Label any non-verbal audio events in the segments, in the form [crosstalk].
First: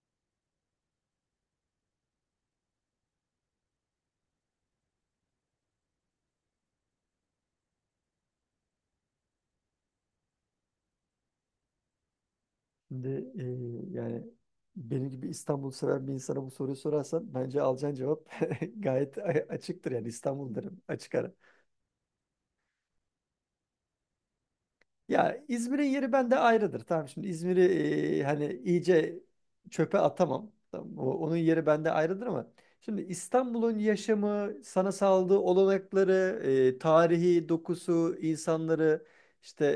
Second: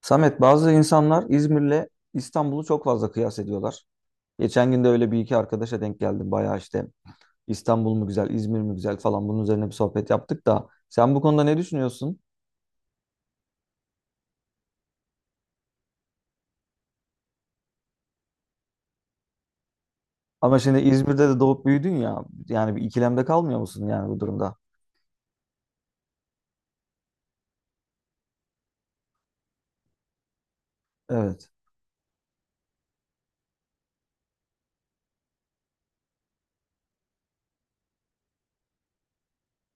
Samet, bazı insanlar İzmir'le İstanbul'u çok fazla kıyas ediyorlar. Geçen gün de öyle bir iki arkadaşa denk geldim. Bayağı işte İstanbul mu güzel, İzmir mi güzel falan bunun üzerine bir sohbet yaptık da sen bu konuda ne düşünüyorsun? Şimdi yani benim gibi İstanbul seven bir insana bu soruyu sorarsan bence alacağın cevap [laughs] gayet açıktır, yani İstanbul Ama şimdi derim açık İzmir'de ara. de doğup büyüdün ya. Yani bir ikilemde kalmıyor musun yani bu durumda? Ya İzmir'in yeri bende ayrıdır. Tamam, şimdi İzmir'i hani iyice çöpe atamam. Tamam, onun Evet, yeri bende ayrıdır, ama şimdi İstanbul'un yaşamı, sana sağladığı olanakları, tarihi dokusu, insanları, işte,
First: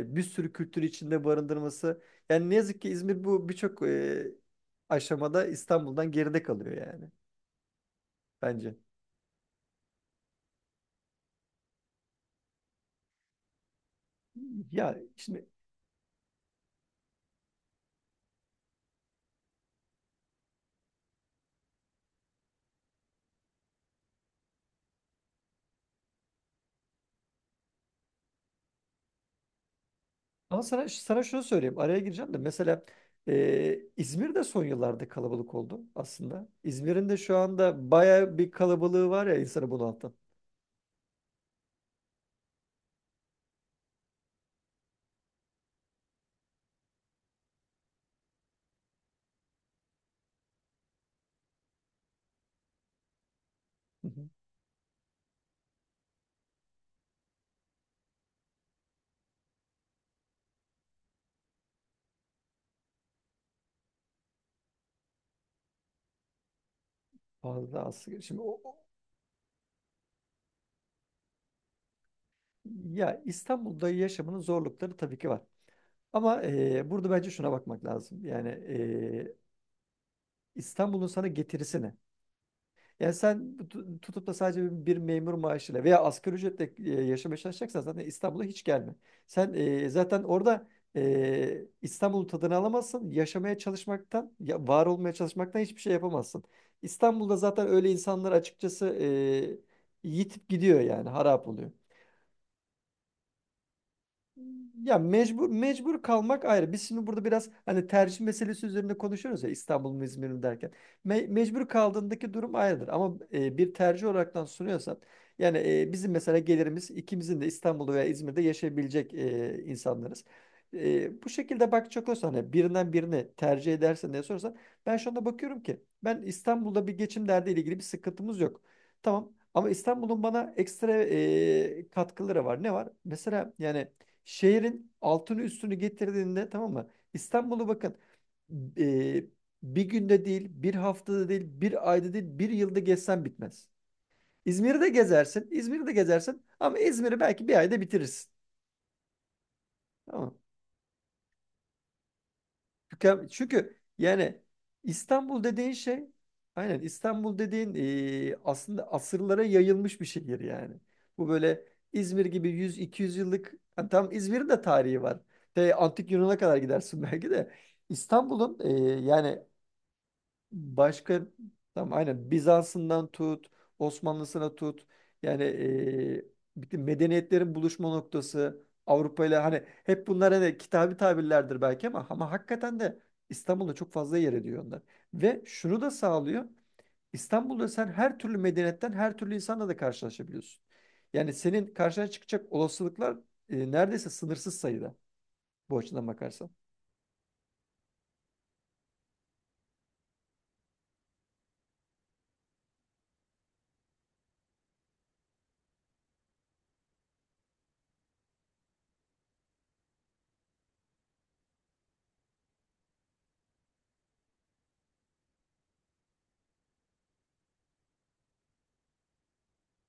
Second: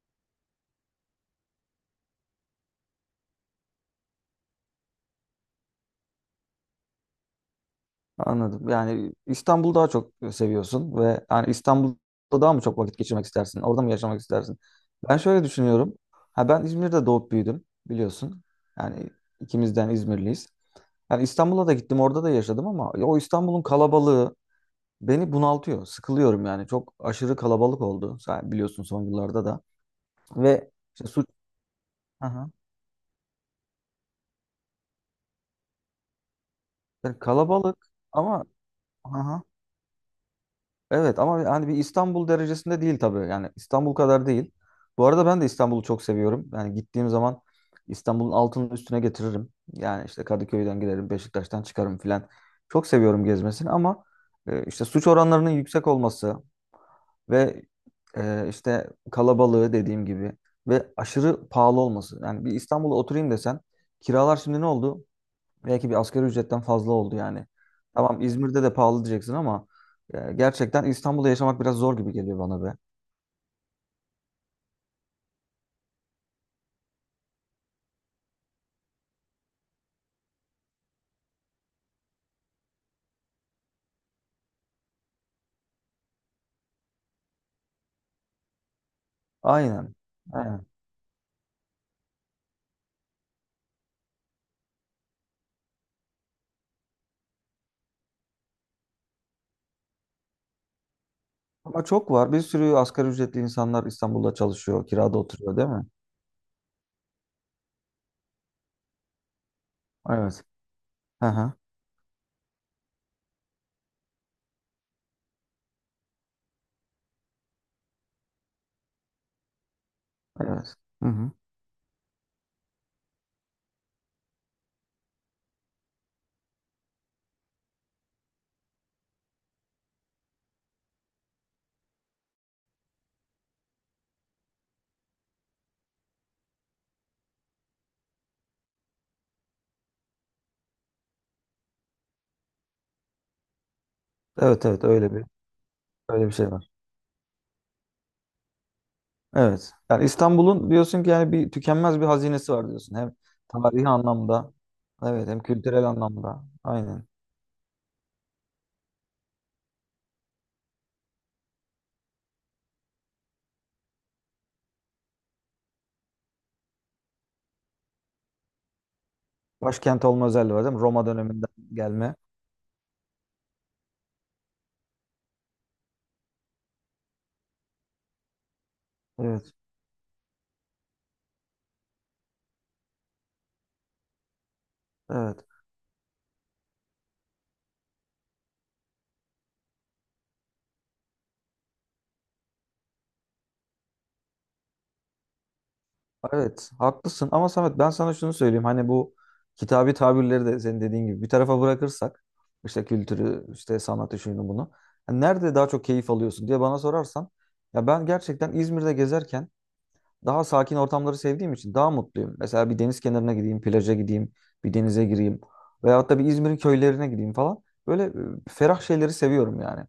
bir sürü kültür içinde barındırması. Yani ne yazık ki İzmir bu birçok aşamada İstanbul'dan geride kalıyor, yani, anladım. bence. Yani İstanbul'u daha çok seviyorsun ve yani İstanbul'da daha mı çok vakit geçirmek istersin? Orada mı yaşamak istersin? Ya Ben şöyle şimdi düşünüyorum. Ha ben İzmir'de doğup büyüdüm biliyorsun. Yani ikimizden İzmirliyiz. Yani İstanbul'a da gittim, orada da yaşadım ama ya o İstanbul'un kalabalığı beni bunaltıyor. Sıkılıyorum yani. Çok aşırı kalabalık oldu. Sen biliyorsun son yıllarda da. Ama Ve sana, işte sana suç. şunu söyleyeyim. Araya Hı gireceğim de. hı. Mesela İzmir de son yıllarda kalabalık oldu aslında. İzmir'in de Yani şu kalabalık anda baya ama bir kalabalığı hı var ya, hı. insanı bunaltan. Evet ama hani bir İstanbul derecesinde değil tabii. Yani İstanbul kadar değil. Bu arada ben de İstanbul'u çok seviyorum. Yani gittiğim zaman İstanbul'un altının üstüne getiririm. Yani işte Kadıköy'den giderim, Beşiktaş'tan çıkarım filan. Çok seviyorum gezmesini ama Hı hı. İşte suç oranlarının yüksek olması ve işte kalabalığı dediğim gibi ve aşırı pahalı olması. Yani bir İstanbul'a oturayım desen kiralar şimdi ne oldu? Belki bir asgari ücretten fazla oldu yani. Fazla aslında. Tamam Şimdi o, İzmir'de de o- pahalı diyeceksin ama gerçekten İstanbul'da yaşamak biraz zor gibi geliyor bana be. ya, İstanbul'da yaşamının zorlukları tabii ki var. Ama burada bence şuna bakmak lazım. Yani İstanbul'un sana getirisi ne? Yani sen tutup da sadece bir memur maaşıyla veya asgari ücretle yaşamaya çalışacaksan zaten İstanbul'a hiç gelme. Sen Aynen. zaten Aynen. orada İstanbul'un tadını alamazsın. Yaşamaya çalışmaktan, ya, var olmaya çalışmaktan hiçbir şey yapamazsın. İstanbul'da zaten öyle insanlar, açıkçası, yitip gidiyor, yani harap oluyor. Ama çok var. Bir sürü asgari ücretli insanlar İstanbul'da çalışıyor, Ya, kirada mecbur oturuyor değil mi? mecbur kalmak ayrı. Biz şimdi burada biraz hani tercih meselesi üzerinde konuşuyoruz ya, İstanbul mu İzmir mi Evet. derken. Hı hı. Mecbur kaldığındaki durum ayrıdır. Ama bir tercih olaraktan sunuyorsan, yani, bizim mesela gelirimiz ikimizin de İstanbul'da veya İzmir'de yaşayabilecek insanlarız. Evet. Hı Bu hı. şekilde bakacak olursan, hani birinden birini tercih edersen diye sorarsan, ben şu anda bakıyorum ki, ben, İstanbul'da bir geçim derdiyle ilgili bir sıkıntımız yok. Tamam, ama İstanbul'un bana ekstra katkıları var. Ne var? Mesela, yani, şehrin altını üstünü getirdiğinde, tamam mı, İstanbul'u, bakın, e, bir günde değil, bir haftada değil, bir ayda değil, bir yılda gezsen bitmez. Evet İzmir'i evet de öyle bir gezersin, İzmir'i de öyle bir gezersin, şey var. ama İzmir'i belki bir ayda bitirirsin. Evet. Yani Tamam mı? İstanbul'un diyorsun ki yani bir tükenmez bir hazinesi var diyorsun. Hem Çünkü tarihi yani anlamda, evet hem İstanbul dediğin kültürel şey anlamda. aynen, Aynen. İstanbul dediğin, aslında asırlara yayılmış bir şehir, yani. Bu böyle İzmir gibi 100-200 yıllık, ha, tam, İzmir'in de tarihi var. Antik Yunan'a kadar gidersin belki de. İstanbul'un e, yani Başkent olma özelliği var değil mi? Roma Başka döneminden tam gelme. aynen Bizans'ından tut, Osmanlısına tut. Yani, bütün medeniyetlerin buluşma noktası Avrupa ile, Evet. hani hep bunlar hani kitabi tabirlerdir belki, ama, ama hakikaten de İstanbul'da çok fazla yer ediyor onlar. Ve Evet. şunu da sağlıyor. İstanbul'da sen her türlü medeniyetten, her türlü insanla da karşılaşabiliyorsun. Yani, senin karşına çıkacak olasılıklar neredeyse sınırsız sayıda, bu açıdan bakarsan. Evet. Haklısın ama Samet ben sana şunu söyleyeyim. Hani bu kitabi tabirleri de senin dediğin gibi bir tarafa bırakırsak işte kültürü, işte sanatı, şunu bunu. Hani nerede daha çok keyif alıyorsun diye bana sorarsan ya ben gerçekten İzmir'de gezerken daha sakin ortamları sevdiğim için daha mutluyum. Mesela bir deniz kenarına gideyim, plaja gideyim, bir denize gireyim. Veyahut da bir İzmir'in köylerine gideyim falan. Böyle ferah şeyleri seviyorum yani.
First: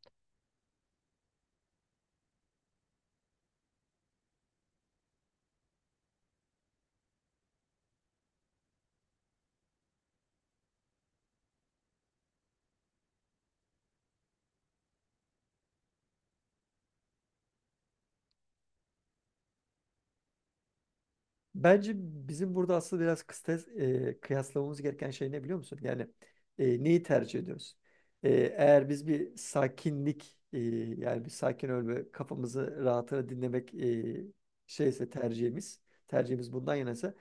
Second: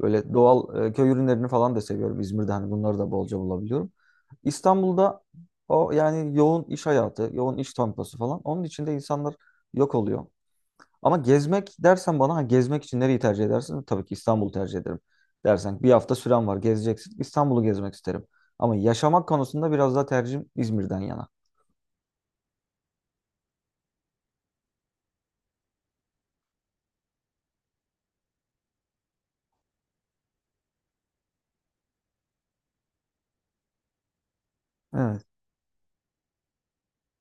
Böyle doğal köy ürünlerini falan da seviyorum. İzmir'de hani bunları da bolca bulabiliyorum. İstanbul'da o yani yoğun iş hayatı, yoğun iş temposu falan. Onun içinde insanlar yok oluyor. Ama gezmek dersen bana ha, gezmek için nereyi tercih edersin? Tabii ki İstanbul'u tercih ederim. Dersen bir hafta süren var gezeceksin. İstanbul'u gezmek isterim. Ama yaşamak konusunda biraz daha tercihim İzmir'den yana. Bence bizim burada aslında biraz kıyaslamamız gereken şey ne, biliyor musun? Yani neyi tercih ediyoruz? E, Eğer biz bir sakinlik, yani, bir sakin ölme, kafamızı rahatına dinlemek şeyse Evet, tercihimiz tercihimiz bundan yanaysa,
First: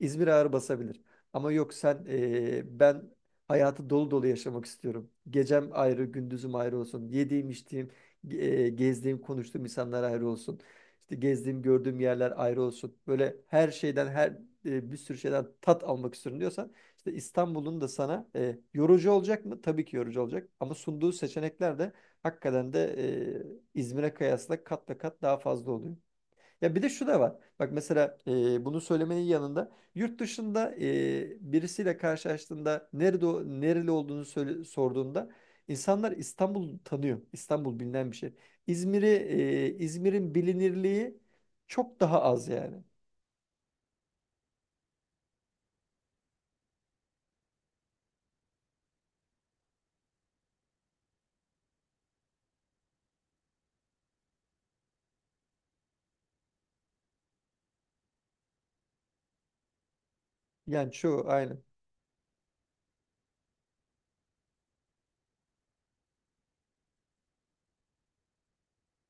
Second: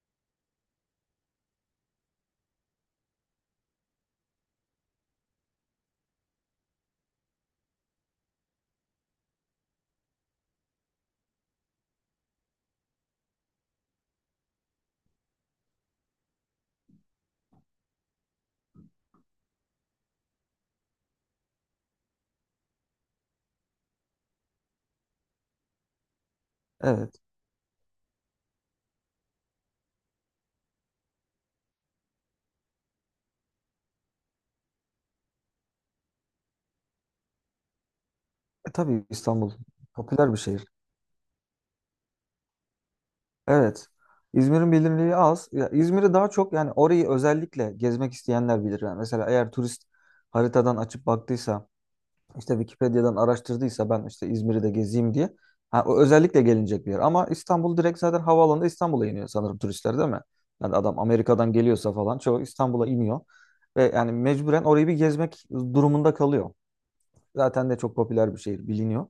İzmir ağır basabilir. Ama, yok, sen, ben hayatı dolu dolu yaşamak istiyorum. Gecem ayrı, gündüzüm ayrı olsun. Yediğim, içtiğim, gezdiğim, konuştuğum insanlar ayrı olsun. İşte gezdiğim, gördüğüm yerler ayrı olsun. Böyle her şeyden, bir sürü şeyden tat almak istiyorum diyorsan, işte İstanbul'un da sana yorucu olacak mı? Tabii ki yorucu olacak. Ama sunduğu seçenekler de hakikaten de İzmir'e kıyasla kat ve kat daha fazla oluyor. Ya, bir de şu da evet. var. Bak, mesela, bunu söylemenin yanında, yurt dışında birisiyle karşılaştığında nerede, nereli olduğunu sorduğunda, insanlar İstanbul'u tanıyor. İstanbul bilinen bir şey. E, tabii İstanbul popüler İzmir'in bir şehir. bilinirliği çok daha az, yani. Evet. İzmir'in bilinirliği az. Ya İzmir'i daha çok yani orayı özellikle gezmek isteyenler bilir. Yani mesela eğer turist haritadan açıp baktıysa, işte Wikipedia'dan araştırdıysa ben işte İzmir'i de gezeyim diye. Ha, o özellikle gelinecek bir yer. Ama İstanbul direkt zaten havaalanında İstanbul'a iniyor sanırım turistler değil mi? Yani Yani adam çoğu Amerika'dan aynı. geliyorsa falan çoğu İstanbul'a iniyor. Ve yani mecburen orayı bir gezmek durumunda kalıyor. Zaten de çok popüler bir şehir biliniyor.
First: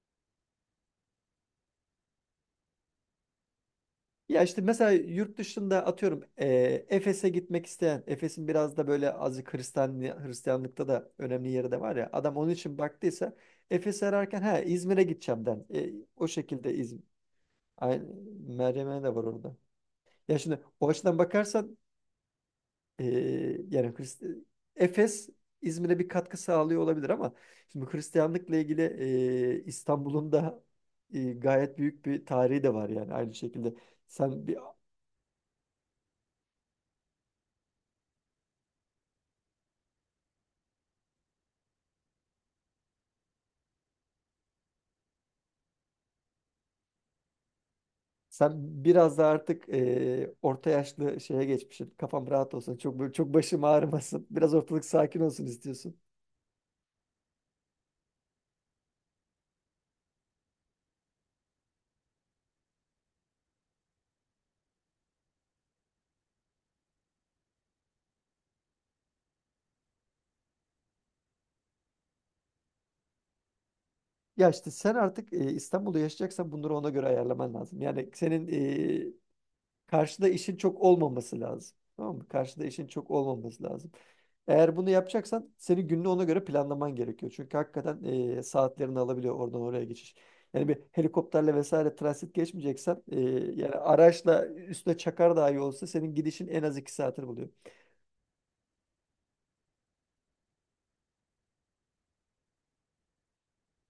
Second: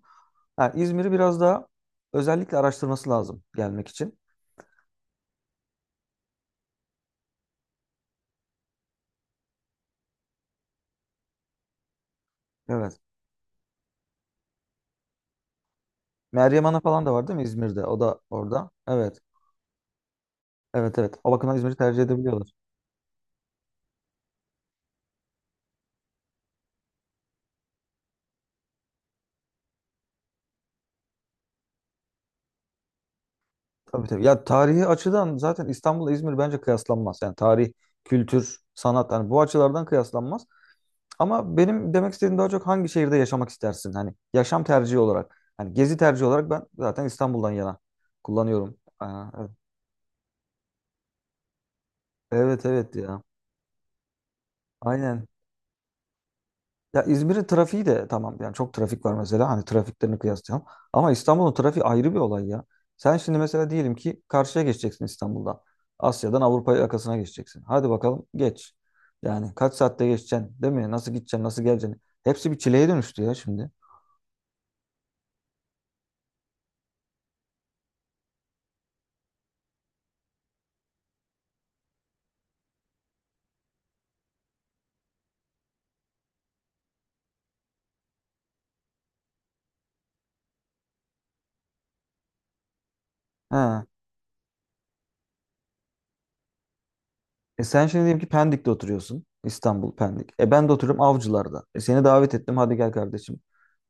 Yani İzmir'i biraz daha özellikle araştırması lazım gelmek için. Ya, işte mesela yurt dışında, atıyorum, Efes'e gitmek isteyen, Efes'in biraz da böyle azıcık Hristiyanlıkta da önemli yeri de var ya. Adam onun için Evet. baktıysa, Efes'i ararken, ha, İzmir'e gideceğim den, o Meryem şekilde Ana İzmir. falan da var değil mi İzmir'de? O Aynı, da orada. Meryem'e de Evet. var orada. Ya, şimdi o Evet evet. açıdan O bakımdan bakarsan, İzmir'i tercih edebiliyorlar. e, yani Hrist- Efes İzmir'e bir katkı sağlıyor olabilir, ama şimdi Hristiyanlıkla ilgili İstanbul'un da gayet büyük bir tarihi de var, yani aynı şekilde. Tabii tabii. Ya Sen bir tarihi açıdan zaten İstanbul'la İzmir bence kıyaslanmaz. Yani tarih, kültür, sanat yani bu açılardan kıyaslanmaz. Ama benim demek istediğim daha çok hangi şehirde yaşamak istersin? Hani yaşam tercihi olarak. Hani gezi tercihi olarak ben zaten İstanbul'dan yana Sen kullanıyorum. biraz Aa, da artık orta yaşlı şeye geçmişsin. Kafam rahat evet evet olsun. evet Çok böyle, ya. çok başım ağrımasın. Biraz ortalık sakin Aynen. olsun istiyorsun. Ya İzmir'in trafiği de tamam yani çok trafik var mesela hani trafiklerini kıyaslayalım. Ama İstanbul'un trafiği ayrı bir olay ya. Sen şimdi mesela diyelim ki karşıya geçeceksin İstanbul'dan. Asya'dan Avrupa yakasına geçeceksin. Hadi bakalım geç. Yani kaç saatte geçeceksin değil mi? Nasıl gideceksin nasıl geleceksin? Hepsi bir çileye dönüştü ya şimdi. Ya, işte, sen artık İstanbul'da yaşayacaksan, bunları ona göre ayarlaman lazım. Yani, senin karşıda işin çok olmaması lazım. Tamam mı? Karşıda işin çok olmaması lazım. Eğer bunu yapacaksan, senin gününü ona göre planlaman gerekiyor. Çünkü hakikaten saatlerini alabiliyor oradan oraya geçiş. Yani bir helikopterle vesaire transit geçmeyeceksen, He. yani araçla, üstüne çakar dahi olsa, senin gidişin en az 2 saatini buluyor. E sen şimdi diyelim ki Pendik'te oturuyorsun. İstanbul, Pendik. E ben de oturuyorum Avcılar'da. E seni davet ettim. Hadi gel kardeşim.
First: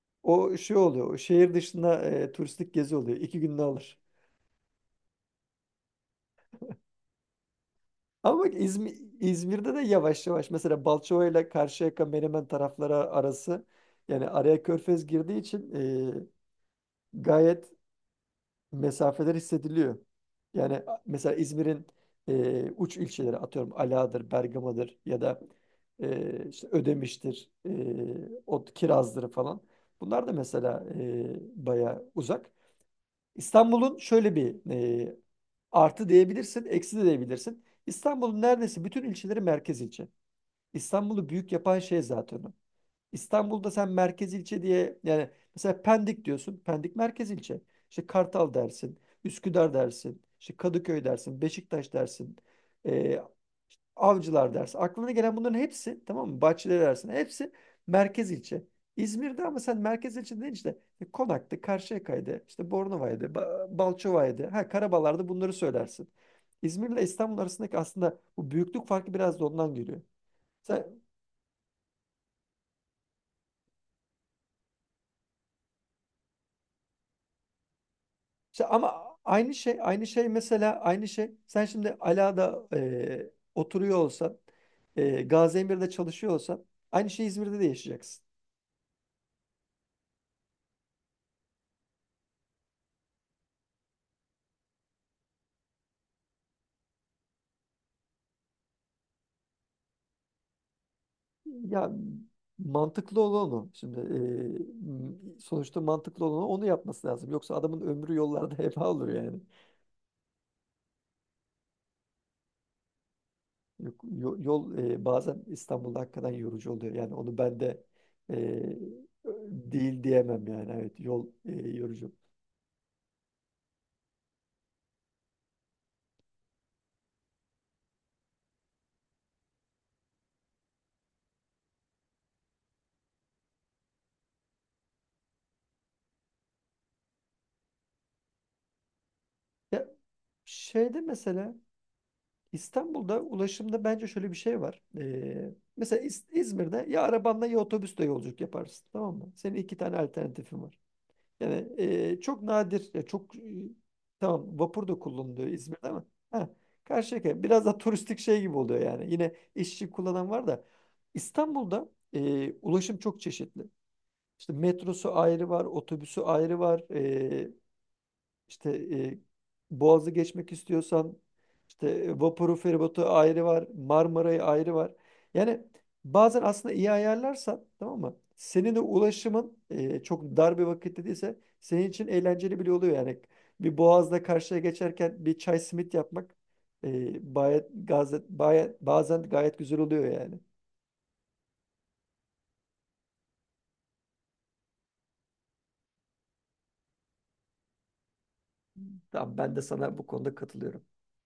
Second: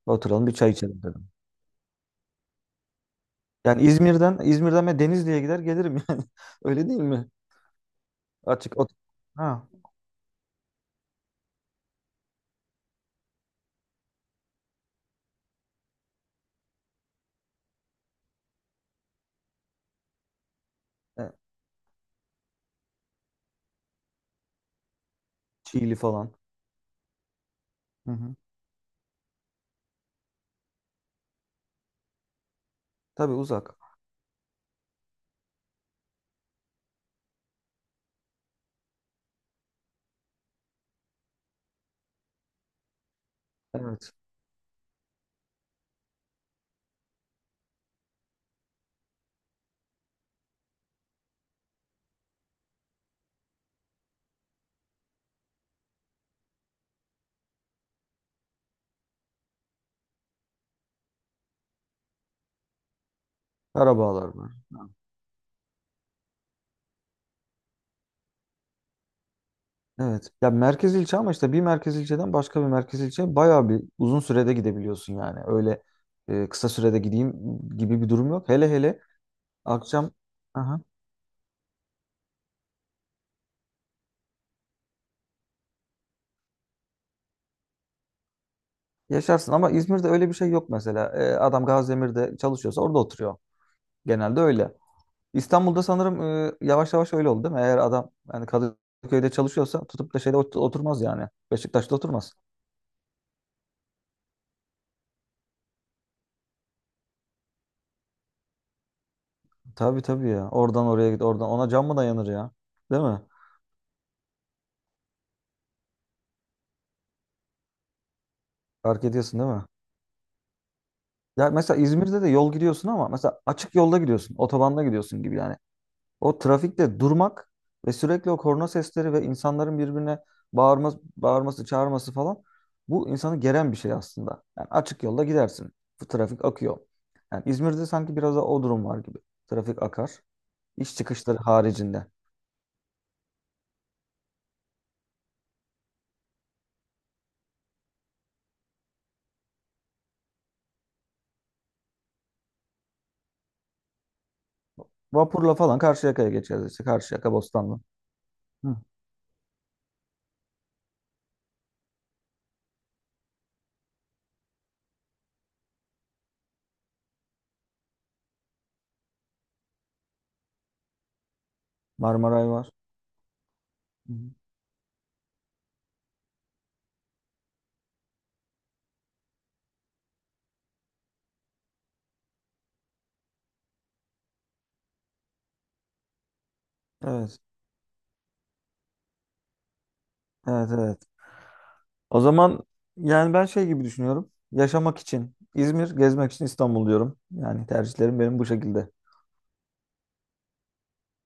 Oturalım bir O çay şey içelim oluyor. O, dedim. şehir dışında, turistik gezi oluyor. 2 gününü Yani alır. İzmir'den ben Denizli'ye gider gelirim [laughs] yani. Öyle değil mi? Ama bak, Açık ot. Ha. İzmir'de de yavaş yavaş, mesela, Balçova ile Karşıyaka Menemen tarafları arası, yani araya Körfez girdiği için, gayet mesafeler hissediliyor. Yani E, mesela İzmir'in uç ilçeleri, atıyorum, Ala'dır, Bergama'dır, ya da Çiğli falan. İşte Ödemiş'tir, Hı hı. o Kiraz'dır falan. Bunlar da mesela baya uzak. Tabii uzak. İstanbul'un şöyle bir e, artı diyebilirsin, eksi de diyebilirsin. İstanbul'un neredeyse bütün ilçeleri merkez ilçe. İstanbul'u büyük yapan şey zaten o. İstanbul'da sen Evet. merkez ilçe diye, yani, mesela Pendik diyorsun. Pendik merkez ilçe. İşte Kartal dersin, Üsküdar dersin, işte Kadıköy dersin, Beşiktaş dersin, e, Avcılar dersin. Aklına gelen bunların hepsi, tamam mı, Bahçeleri dersin. Hepsi merkez ilçe. İzmir'de ama sen merkez ilçe deyince, işte Konak'tı, Karşıyaka'ydı, işte Bornova'ydı, Karabağlar Balçova'ydı. var. Ha, Ha. Karabalar'da, bunları söylersin. İzmir'le İstanbul arasındaki aslında bu büyüklük farkı biraz da ondan geliyor. Evet. Ya Sen, merkez ilçe ama işte bir merkez ilçeden başka bir merkez ilçe bayağı bir uzun sürede gidebiliyorsun yani. Öyle kısa sürede gideyim gibi bir durum yok. işte Hele hele ama aynı şey aynı akşam. şey mesela aynı şey sen şimdi Ala'da oturuyor olsan, Gaziemir'de çalışıyor olsan, aynı şey İzmir'de de yaşayacaksın. Yaşarsın ama İzmir'de öyle bir şey yok mesela. Adam Gaziemir'de çalışıyorsa orada oturuyor. Genelde öyle. İstanbul'da sanırım yavaş yavaş öyle oldu değil mi? Eğer adam yani Kadıköy'de çalışıyorsa tutup da şeyde oturmaz yani. Ya, Beşiktaş'ta oturmaz. mantıklı olan o. Şimdi, sonuçta, mantıklı olan o, onu yapması lazım. Yoksa adamın ömrü yollarda [laughs] heba olur, yani. Tabii tabii ya. Oradan oraya git oradan. Ona can mı dayanır ya? Değil mi? Yok, yol, bazen İstanbul'da hakikaten yorucu oluyor. Yani onu ben de e, Fark ediyorsun değil mi? değil diyemem, yani. Evet, yol Ya mesela yorucu. İzmir'de de yol gidiyorsun ama mesela açık yolda gidiyorsun. Otobanda gidiyorsun gibi yani. O trafikte durmak ve sürekli o korna sesleri ve insanların birbirine bağırması, bağırması, çağırması falan bu insanı geren bir şey aslında. Yani açık yolda gidersin. Bu trafik akıyor. Yani İzmir'de sanki biraz da o durum var gibi. Trafik Ya, akar. İş şeyde, çıkışları mesela, haricinde. İstanbul'da ulaşımda bence şöyle bir şey var. Mesela İzmir'de ya arabanla ya otobüsle yolculuk yaparsın, tamam mı? Senin 2 tane alternatifin var. Yani çok nadir, ya çok, tamam, vapur da kullanılıyor Vapurla falan İzmir'de, ama, Karşıyaka'ya ha, geçeriz işte. Karşıyaka, Karşıyaka biraz da Bostanlı. turistik şey gibi Hı. oluyor, yani. Yine işçi kullanan var da, İstanbul'da ulaşım çok çeşitli. İşte metrosu ayrı var, otobüsü ayrı var, işte e, Boğaz'ı geçmek istiyorsan, işte, Marmaray vapuru, var. feribotu ayrı var, Hı hı. Marmara'yı ayrı var. Yani, bazen aslında iyi ayarlarsan, tamam mı, senin de ulaşımın çok dar bir vakitte değilse, senin için eğlenceli bile oluyor, yani. Bir Boğaz'da karşıya geçerken bir çay simit yapmak e, Evet. Bazen gayet güzel oluyor, yani. Evet, evet. O zaman yani ben şey gibi düşünüyorum. Yaşamak için İzmir, gezmek için İstanbul diyorum. Yani tercihlerim benim bu şekilde. Tamam, ben de sana bu konuda katılıyorum.